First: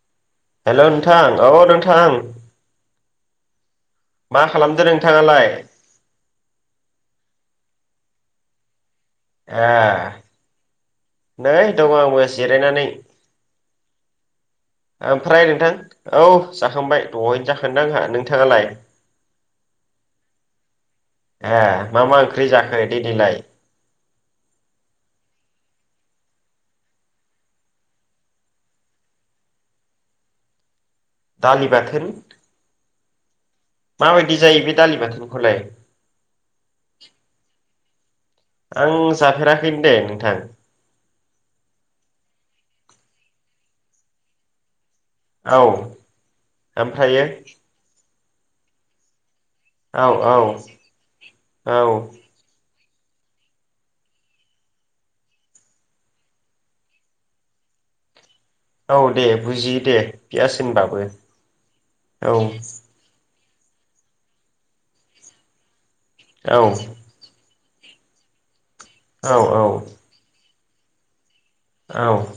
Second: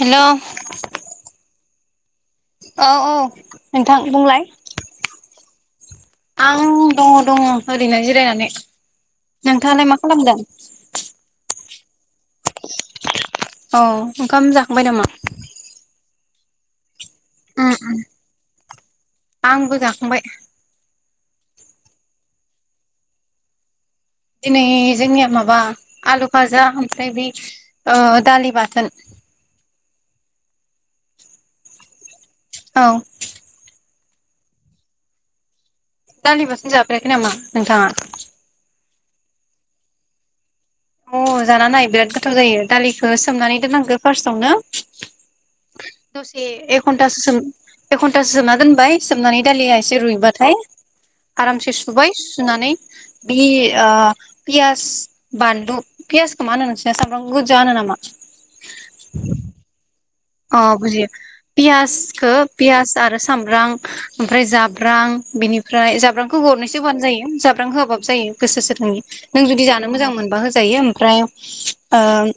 हेल' औ हेल' नोंथां औ नोंथां औ औ नोंथां मा बुंलाय खालामदो नोंथाङालाय आं दङ दङ ओरैनो जे रायनानै नोंथाङालाय मा खालामदों? ओइ दङ आंबो जिरायनानै। औ ओंखाम जाखांबाय नामा? ओमफ्राय नोंथां औ जाखांबाय। दहायनो उम जाखांदो उम आंहा नोंथांङालाय? आंबो जाखांबाय ए मा मा ओंख्रि जाखो दिनैलाय? दिनै जोंनिया माबा आलु फाजा ओमफ्राय बे ओ दालि बाथोन। [inaudible] दालि बाथोन? औ माबायदि जायो बे दालि बाथोनखौलाय? दालि बाथोन जाफेराखै नामा नोंथाङा? आं जाफेराखैनो दे नोंथां। अ जाना नाय बिराद गोथाव जायो दालिखौ सोमनानै दोननांगो फार्स्टआवनो। औ दसे एखघनथासो ओमफ्रायो सोम एखन थासो सोमना दोनबाय सोमनानै दालिया एसे औ औ रुइबाथाय आरामसे औ सुबाय सुनानै बि आ पियास बान लु फियासखौ माहोनो नोंसिना सामब्राम गोजा होनोनामा? औ दे बुजियो दे। पियास अ होनबाबो बुजियो औ पियासखो पियास आरो सामब्राम ओमफ्राय जाब्रां बिनिफ्राय जाब्रांखौ औ गरनैसो होबानो जायो जा ब्रां होआबाबो जायो गोसो सो नोंनि औ जुदि जानो मोजां मोनबा होजायो ओमफ्राय औ ओं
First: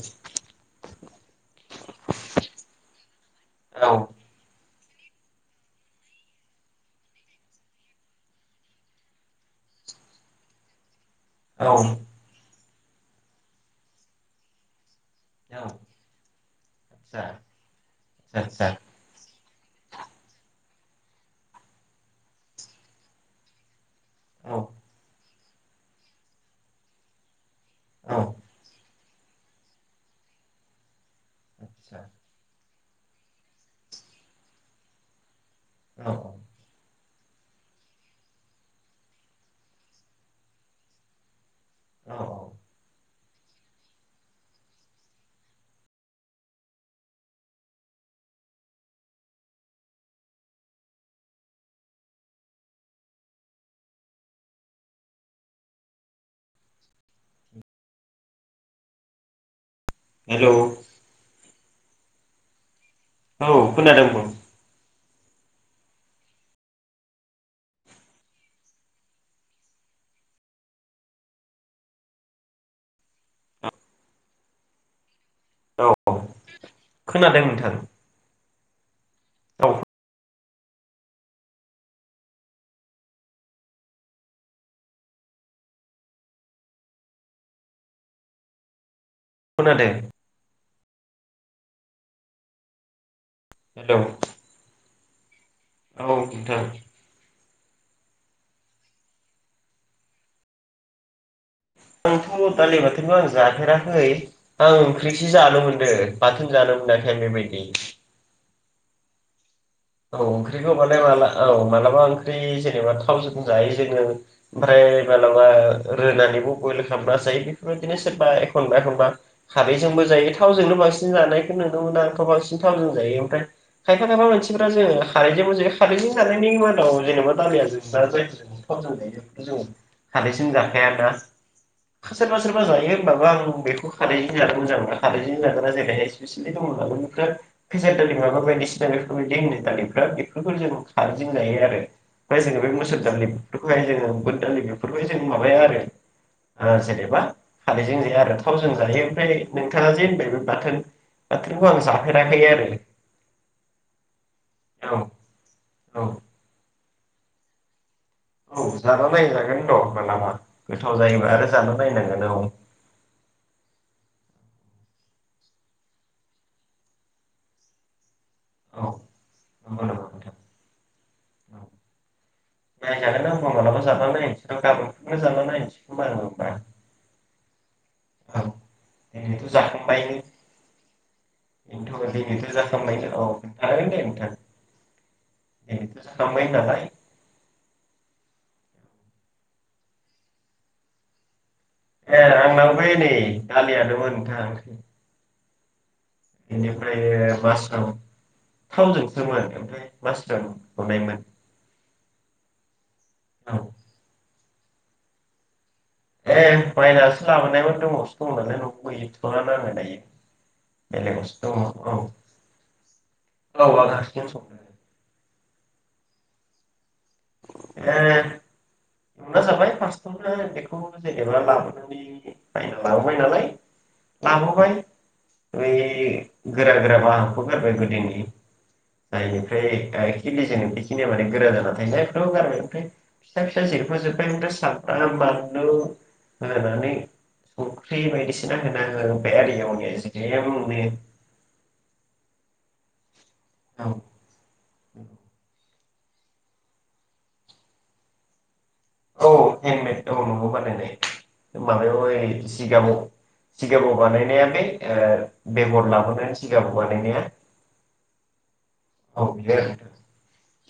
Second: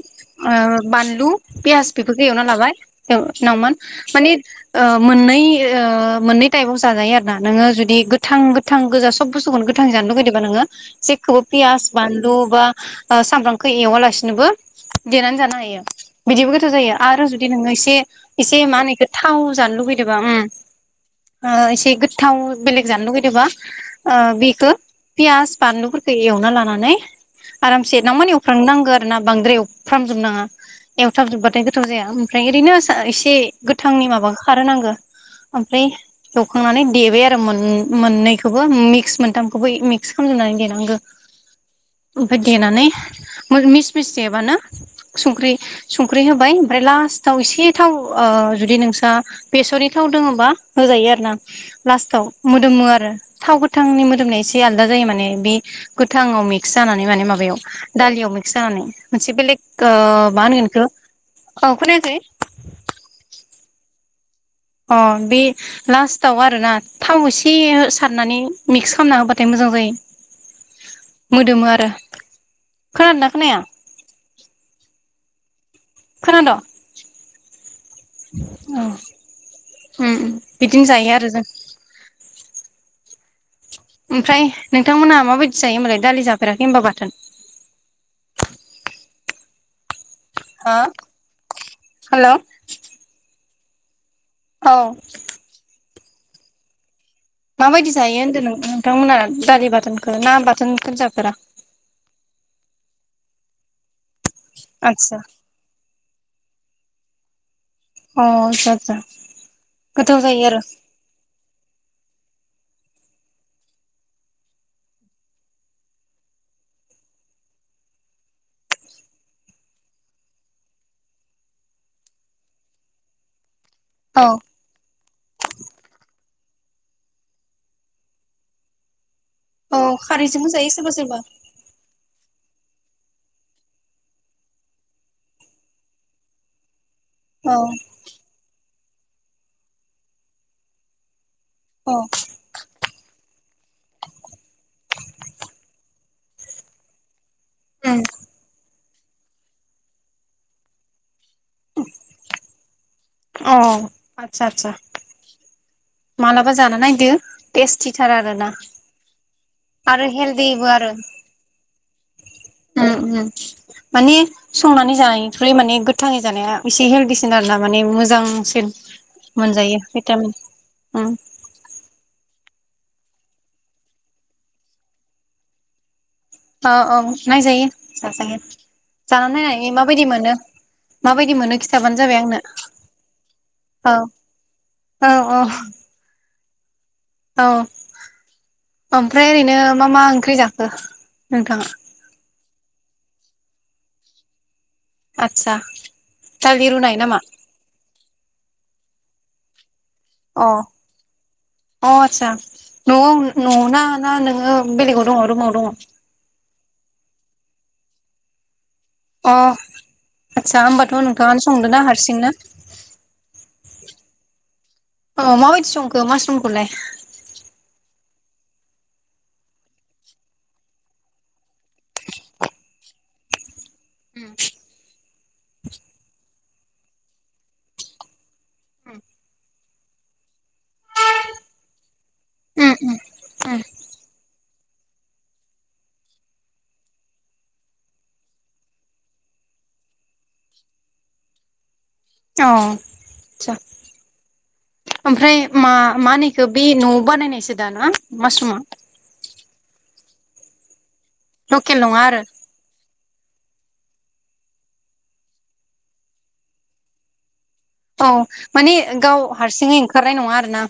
ओ बानलु पियास बेफोरखौ एवना लाबाय औ नावमान माने ओ मोननै ओ मोननै टाइपाव जाजायो आरो ना नोंङो जुदि गोथां गोथां गोजा सब बुस्थुखौनो गोथां जानो लुगैदोंबा नोंङो जेखौबो औ पियास औ बानलु बा ओ सामब्रामखौ एवालासिनोबो देनानै जानो हायो बिदिबो गोथाव जायो आदसा आरो जुदि आदसा आदसा जानो लुुबैदोंबा उम ओ एसे गोथाव ओ औ बिखो पियास बानलुफोरखौ एवना लानानै आरामसे औ नावमान एवफ्राम नांगो ना बांद्राय एवफ्रामजोबनांङा एवथाबजोबबाथाय गोथाव आदसा जाया ओरैनो एसे गोथांनि माबाखो खारहोनांगो ओमफ्राय औ एवखांनानै देबाय मोन मोननैखौवबो मिकस मोनथामखौवबो मिकस खालाम जोबनानै देनांगो। औ ओमफ्राय देनानै मोर मिस मिस देबानो सुनख्रि सुंख्रि होबाय ओमफ्राय लास्ट थाव एसे थाव ओ जुदि नोंस्रा बेसरनि थाव दोङोबा होजायो आरो ना लास्टाव मोदोमो आरो थाव गोथांनि मोदोमनाया एसे आलदा जायो माने बे गोथांङाव मिक्स जानानै माने माबायाव दालियाव मिकस जानानै मोनसे बेलेग ओ मा हेलौ होनगोन एखो औ खोनायाखै? औ खोनादों बुं अ बे लास्टआव आरोना थाव एसे सारनानै मिक्स खालामना होबाथाय मोजां जायो। [inaudible] मोदोमो आरो खोनादोंना खोनाया? औ खोनाद? खोनादों नोथां औ उम उम बिदिनो जायो आरो जों ओमफ्राय नोंथांमोनहा माबायदि जायो होमबालाय दालि जाफेराखै होनबा बाथोन? खोनादो हो हेलौ हेलौ औ औ नोंथां माबायदि जायो होनदों नोंथांमोना दालि बाथोनखौ ना बाथोनखोनो जाफेरा? आंथ दालि बाथोनखौ आं जफेराखै आं आदसा ओंख्रिसो जानो मोनदो बाथ थोनजानो मोनाखै आं बेबायदि अ आतचा आतचा औ ओंख्रिखौ माने माला औ मालाबा ओंख्रि बा थावजों जायो जोङो ओमफ्राय मालाबा रोनानैबो बयल खालामना जायो बेफोर बिदिनो सोरबा एखनबा एखनबा खारैजोंबो जायो थावजोंनो बांसिन जानायखौ नुनो मोनो आंथ बांसिन थाव जायो ओमफ्राय खायफा औ खायफा मानसिफोरानो खारैजोंबो जायो खारैजों जानाय नि मादाव जेनेबा दालिया जोबस्रा [unintelligible] ज औ खारैजोंबो खारैजों जायो जाखाया सोरबा ना? सोरबा सोरबा सोरबा जायो होनबाबो आं बेखौ खारैजों जानो मोजां मोना खारैजों जाग्रा जों ना जेरैहाय स्पेसिलि दङना थोर औ फेसेर दालि माबा बायदिसिना बेफोरबायदि होनो दालिफ्रा बेफोरखौ जों खार जों गायो आरो औ ओमफ्राय जोङो बे मोसुर दालि बेफोरखौहाय जोङो बुद दालि बेफोरखौहाय जों माबाया आरो ओ जेनेबा उम खारैजों जाया आरो थावजों जायो ओमफ्राय नै नोंथाङा जे होनबाय बे बाथोन बाथोनखौ आं जाफेराखै आरो अ आतचा आतचा औ औ मालाबा जाना नायदो तेस्टि औ जाना नायजागोन न आरो मालाबा हेलदिबो आरो गोथाव जायोबा आरो जाना नायनांगोन औ उम उम माने संनानै जानाय ओमफ्राय माने गोथाङै जानाया एसे हेल्डिसिन आरोना माने मोजां सिन औ मोनजायो नंगौ नंगौ नोंथां भिटामिन उम नायजागोनदां होनबा मालाबा जाना नायनोसै आं गाबोन समफोर जाना नायनोसै खोमा आङो होमबा औ औ नायजायो औ जाजायो जानानै दिनैथ' नायनानै माबायदि जाखांबायनो मोनो माबायदि मोनो खि दिनैथ' जाखांबायनो औ हागोन औ दे नोंथां औ औ दिनैथ' जा बाय नालाय औ ओमफ्राय ओरैनो मा मा ओंख्रि जाखो नोंथाङा आंनाव फै नै दालियानोमोनोंथां ओ आतचा बेनिफ्राय मासाव थावजों सोमो आरो ओमफ्राय मासरुम अ एवनायमोन अ आतसा न'आव औ न'आव ना ना नोङो बेलेगाव दंङ रुमाव दंङ ए बायनासो लाबोनाय रुमावसो दं नालाय ओ अ आदसा होमबाथ' बेलेगावसो नोंथाङानो दङ संदों ना औ हारसिंनो औ आंनो हारसिंनो संदों अ माबायदि संखो मास्रूमखौलाय ए एवना जाबाय फासथा बेखौ जेनेबा एवना लाबोननि बायना लाबोबाय नालाय लाबोबाय बै गोरा गोरा बाहागखौ गोरबाय गोदोनि जायनिफ्राय खिलि ज बेखिनिया माने गोरा जाना थायो जायफ्राबो गारबाय उम उम ओमफ्राय उम फिसा अ फिसा जेर फोजोबबाय आंथ' सामब्राम बानलु होनानै संख्रि बायदिसिना होनाङो आरो एवनाय जिरायाबो मोनो अ आतचा ओमफ्राय मा मा होनो एखो बे न'आव बानायनायसो दाना मासरुमा औ हेन्दमेड औ न'आव बानायनाय लकेल माबायाव नङा आरो ओइ जिगाङाव सिगाबाव बानायनाया बे बेगहर लाबोनानै सिगाबाव बानायनाया औ माने औ गाव बियो हारसिङै ओंखारनाय नङा आरो ना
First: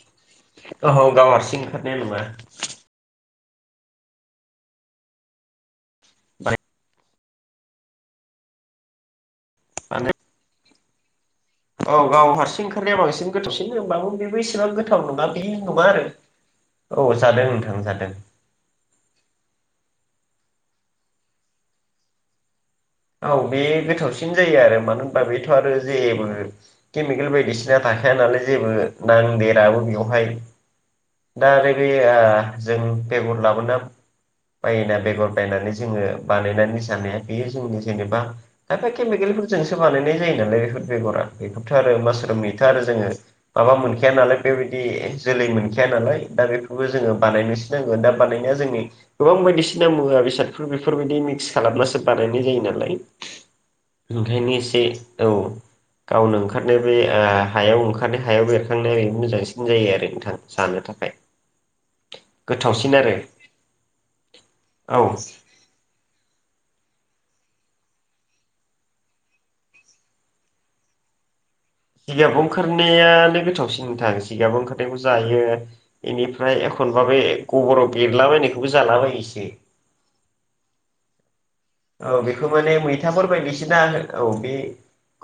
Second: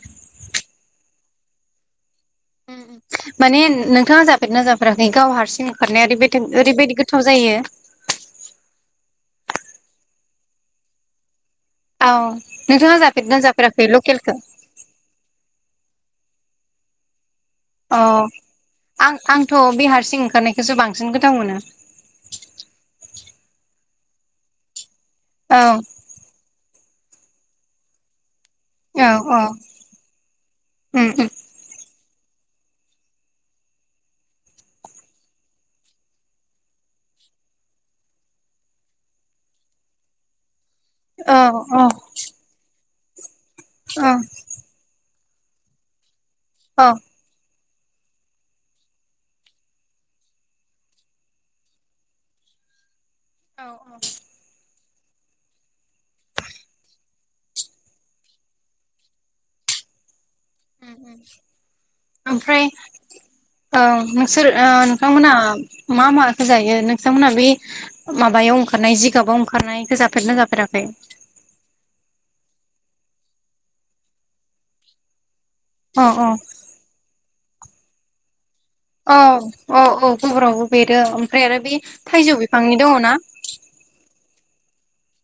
औ गाव हारसिं ओंखारनाया नङा माने नोंथाङा जाफेरना जाफेराखै गाव हारसिं खारनाया ओरैबाय ओरैबायदि गोथाव जायो जायो [inaudible] माने औ गाव हारसिं ओंखारनाया नोंथाङा बांसिन जाफेरदोंना गोथावसिन जाफेराखै होमबाबो लकेलखौ बेबो एसेबां गोथाव नङा बियो हमा आरो औ जादों नोंथां अ जादों आं आंथ' बिहारसिं ओंखारनायखौसो बांसिन गोथाव मोनो औ बे गोथावसिन जायो आरो मानो होनबा बेथ' औ आरो जेबो केमिकेल बायदिसिना थाखाय नालाय जेबो औ औ नांदेराबो बेवहाय उम उम दा ओरै बे जों बेगर लाबोना बायोना बेगर बायनानै जोङो बानायनानै जानाया बेयो जोंनि जेनेबा खायफा केमकेल फोरजोंसो बानायनाय जायो नालाय बेफोर बेगरा औ बेखौथ' औ आरो मासरुम मैथा आरो जोङो माबा मोनखाया नालाय बेबायदि जोलै मोन खाया नालाय दा औ बेफोरखौबो जोङो बानायनो नांगोन दा बानायनाया जोंनि गोबां बायदिसिना मुवा बेसादफोर बेफोरबायदि मिक्स खालामब्लासो बानायनाय जायो नालाय औ ओंखायनो एसे औ गावनो ओंखारनाय बे हायाव ओंखार हायाव बेरखांनाया ओरै मोजांसिन जायो आरो नोंथां जानो थाखाय ओमफ्राय गोथावसिन आरो औ नोंसोर ओ औ नोंथांमोनहा मा माखौ जायो नोंथांमोनहा बे माबायाव ओंखारनाय जिगाबाव ओंखारनाय आंखौ जाफेरदोंना जाफेराखै जिगाबाव ओंखारनायानो गोथावसि नोंथां जिगाबाव ओंखारनायखौ जायो अ अ बेनिफ्राय एखनबा बे गब'राव बेरलाबायनाय औ औ औ गबरावबो बेेरो औ औ बेखौ माने मैथाफोर बायदिसिना औ बे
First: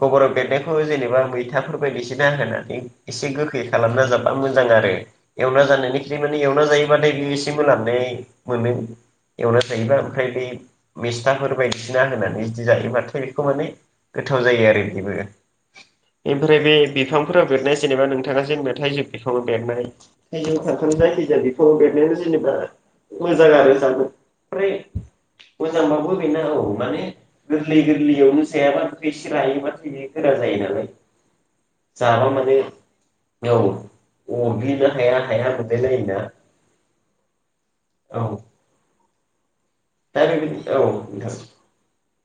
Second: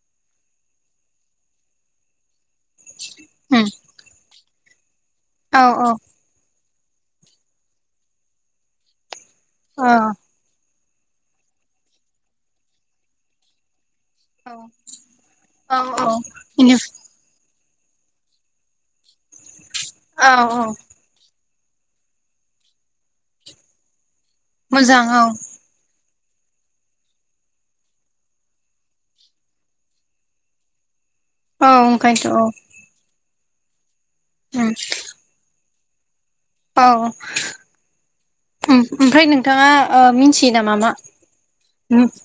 गबराव बेरनायखौ जेनेबा मैथाफोर बायदिसिना होनानै एसे गोखै उम खालामना जाबा मोजां आरो औ एवना औ जानायनिख्रुइ माने एवना जायो। [unintelligible] मोनो एवना औ जायोबा ओमफ्राय बे थाफोर बायदिना होननानै बिदि जायोब्लाथाय बेखौ माने गोथाव जायो आरो बेबो औ औ बेनिफ्राय बे इनि बिफांफोराव बेरनाय जेनेबा नोंथाङा जेनेबा थाइजौ बिफाङाव बेरनाय औ थायजौ औ खान्थाल जायखिजाया बि फाङाव बेरनायानो जेनेबा मोजां आरो जानो ओमफ्राय मोजां औ मोजांबाबो फेनना औ माने गोरलै गोरलैयावनो जायाबा एसे रायोबाथाय बेयो गोरा जायो नालाय औ ओंखायथ' जाबा औ माने औ औ उम अरग्लिनो हाया हाया मोनलाय लायो ना औ ओम ओमफाय नों थाङा ओ दा मिथियो बेबायदि नामा औ मा नोंथां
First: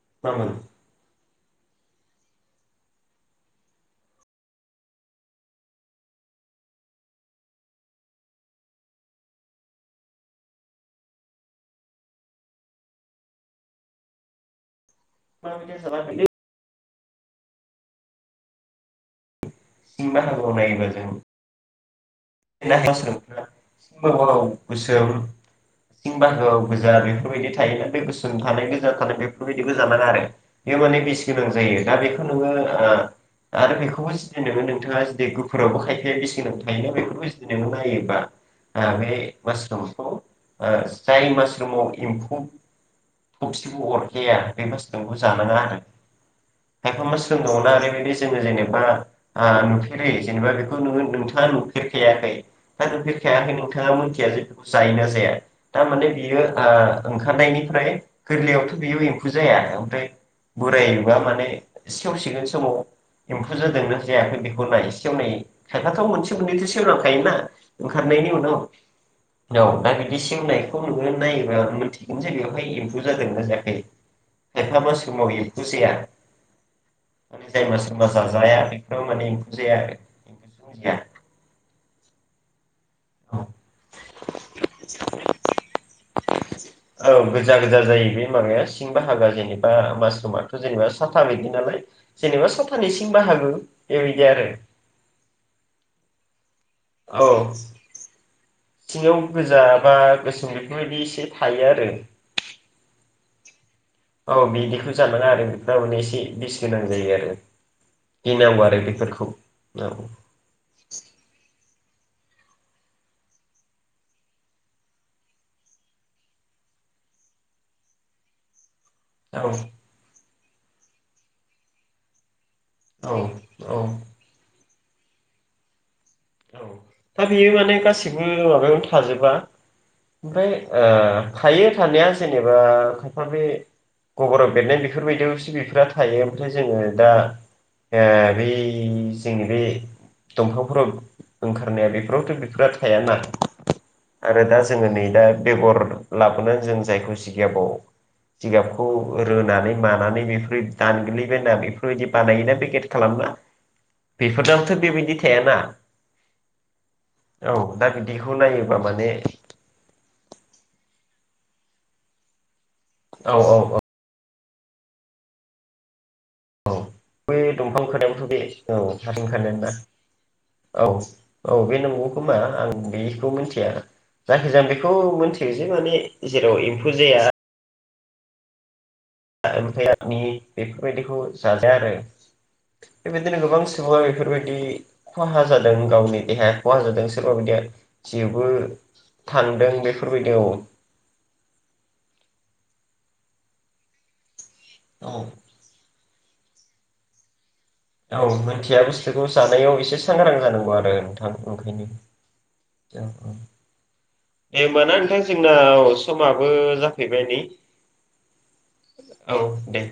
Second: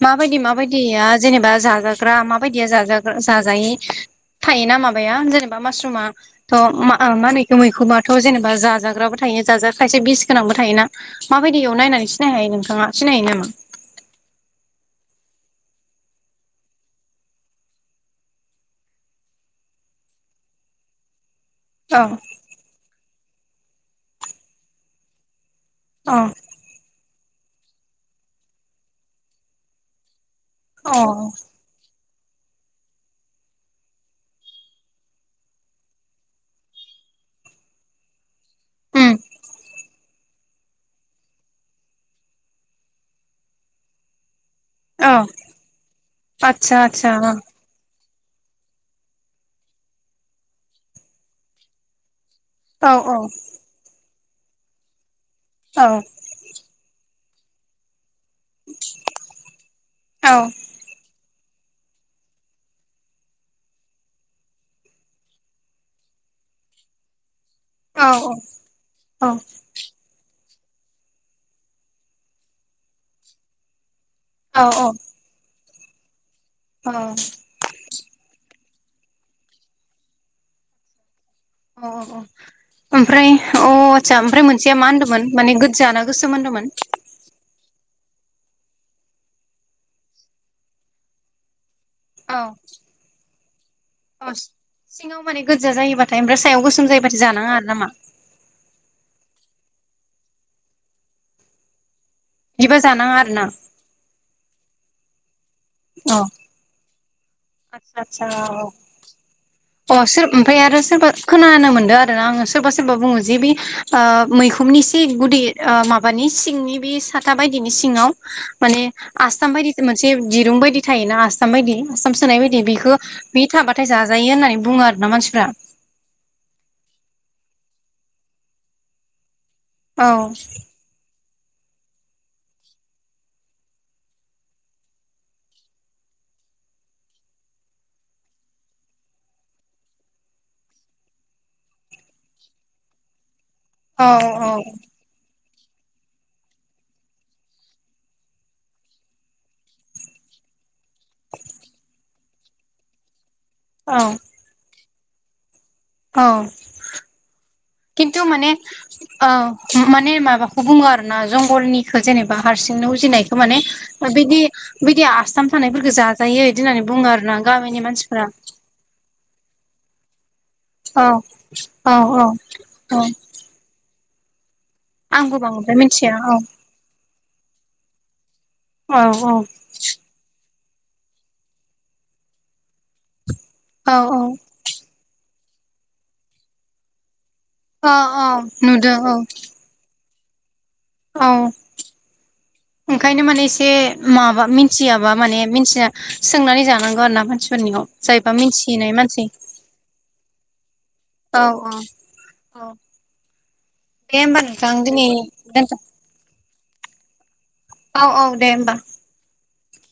माबायदि मामोन माबायदिया जेनेबा जाजाग्रा मा बायदिया जाजाग्रा जाजायि थायोना माबाया जेनेबा मासरुमा थ' मा होनो इखौ मैखोमाथ' जेनेबा जाजाग्राबो थायो। थायो जाजा खायसे बिस गोनांबो थायोना मा बायदियाव नायनानै सिनाय हायो नोंथाङा सिना हायो नामा [inaudible] सिं बाहागोआव नायोबा जों औ [unintelligible] सिं बागोआव गोसोम औ सिं बागोआव गोजा बे बायदि थायोना बे गोसोम थानाय गोजा थानाय बेफोरबायदि गोजानाङा आरो बेयो अ माने बेसे गोनां जायो दा बे नोङो ओ आरो बेखौबो जुदि नोङो नोंथाङा जुदि गुफुरावबो खायखाया बिस गोनां थायोना बेखौबो जुदि नों नायोबा ओ बे उम मासरुमखौ ओ जाय मास रुमाव एम्फौ थबसिखौ अरखाया बे औ मासरुमखौ जानाङा आरो आतसा खायफा आतसा मासरुम औ दङना ओरैबायदि जोङो जेनेबा ओ नुफेरै जेनेबा बेखौ नोंथाङा नुफेरखायाखै दा औ नुफेरखायाखै नोंथाङा मिथिया जे बेखौ जायोना जाया औ थारमाने बियो ओ ओंखारनायनिफ्राय गोरलैयावथ' बेयाव एम्फौ जाया ओमफ्राय औ बोरायबा माने सेवसिगोन समाव एम्फौ जादोंना जायाखै बेखौ नाय एसेयाव नायै खायफाथ' मोनसे मोननैथो सेलांखायोना औ ओंखारनायनि उनाव औ दा बिदि सेवनाय खौ नुगोन नायोबा मोनथिगोन जे बेवहाय एम्फौ जादोंना जायाखै औ खायफा मा समाव खुसिया औ जाय मास मास जाया बे ' माने एमफौ जाया जोमजिया [unintelligible] अ अ ओमफ्राय अ आत्सा ओमफ्राय मोनसेया मा होनदोंमोन माने गोदजा ना गोसोम होनदोंमोन औ गोजा गोजा जायो बे माबाया सिं बाहागा जेनेबा मासरुमाथ' जेनेबा साथा बिायदि नालाय औ जेनेबा सपतानैसिम बाहागो बेबायदि औ आरो। सिङाव माने गोजा जायोबाथाय ओमफ्राय सायाव गोसोम जायोबाथाय जानाङा आरो नामा औ गोजा बा गोसोम बेफोरबायदि एसे थायो आरो बिबा जानाङा आरो ना औ बिदिखौ जानाङा आरो थारमाने एसे बिस गोनां जायो आरो आद आदसा गिनांगौ आरो बेफोरखौ औ अ सोर ओमफ्राय आरो सोरबा खोनानोमोन मोनदो आरो सोरबा सोरबा बुङोजि बि मैखुमनि सि गुदि माबानि सिंनि बि साथा बायदिनि सिङाव माने आसथाम बायदि मोनसे दिरुं बायदि थायो आसथाम बायदि आसथाम सोनाय बायदि ए बेखौ औ बे औ थाबाथाय जाजायो होननानै बुङो आरोना मानसिफ्रा औ दा बेयो माने गासिबो माबायावनो थाजोबा औ ओमफ्राय थायो थानाया जेनेबा खायफा बे गबराव बेरनाय बेफोरबायदियावसो बेफोर थायो ओमफ्राय जोङो दा बै जोंनि बे दंफांफोराव ओंखारनाया बेफोरावथ' बेफोर थायाना औ आरो औ दा जोङो नै दा बेगर लाबोनानै जों जायखौ जिगियाबाव जिगाबखौ रोनानै मानानै बेफोरो दानग्लिबायना बेफोरबायदि बानायोना पेकेट खालामला औ बेफोरजोंनोथ' बेबायदि थि थाया ना औ खिन्टु बिदिखौ माने नायोबा माने ओ माने माबाखो बुङो आरो ना। जंगलनिखौ जेनेबा हारसिंनो औ उजिनायखौ औ माने औ बिदि बिदि आसथाम थानायफोरखो जा जायो बिदि औ होननानै बुङो आरो बै ना दंफां गामिनि मानसिफ्रा। ओंखारनायाबोथ' बे औ [unintelligible] औ औ बे नंगौ खोमा आं औ बेखौ मिथिया। जायाखिजाया आ बेखौ आंबो मिथियो जे बांद्राय माने मिथिया औ जेराव एम्फौ जाया। औ ओमफ्राय आनि बेफोरबायदिखौ जाजाया आरो बेबायदि। नो गोबां औ सुबुं बेफोरबायदि खहा जादों गावनि देहाया खहा जादों। सोरबाबायदिया औ औ जेबो नुदों औ थांदों बेफोरबायदियाव। औ ओंखायनो माने एसे माबा मिथि मिथियाबा माने मिथिया सोंनानै जानांगौ आर ना मानसि मानसिफोरनियाव औ जायबा मोनथिया मिथिनाय बुस्थुखौ जानायाव एसे सांग्रां जानांगौ आरो। थां औ औ ओंखायनो औ जों दे होमबा ए माना दिनै नोंथां जोंना दोनथ' समाबो जाफैबाय नै। औ औ दे होमबा। औ दे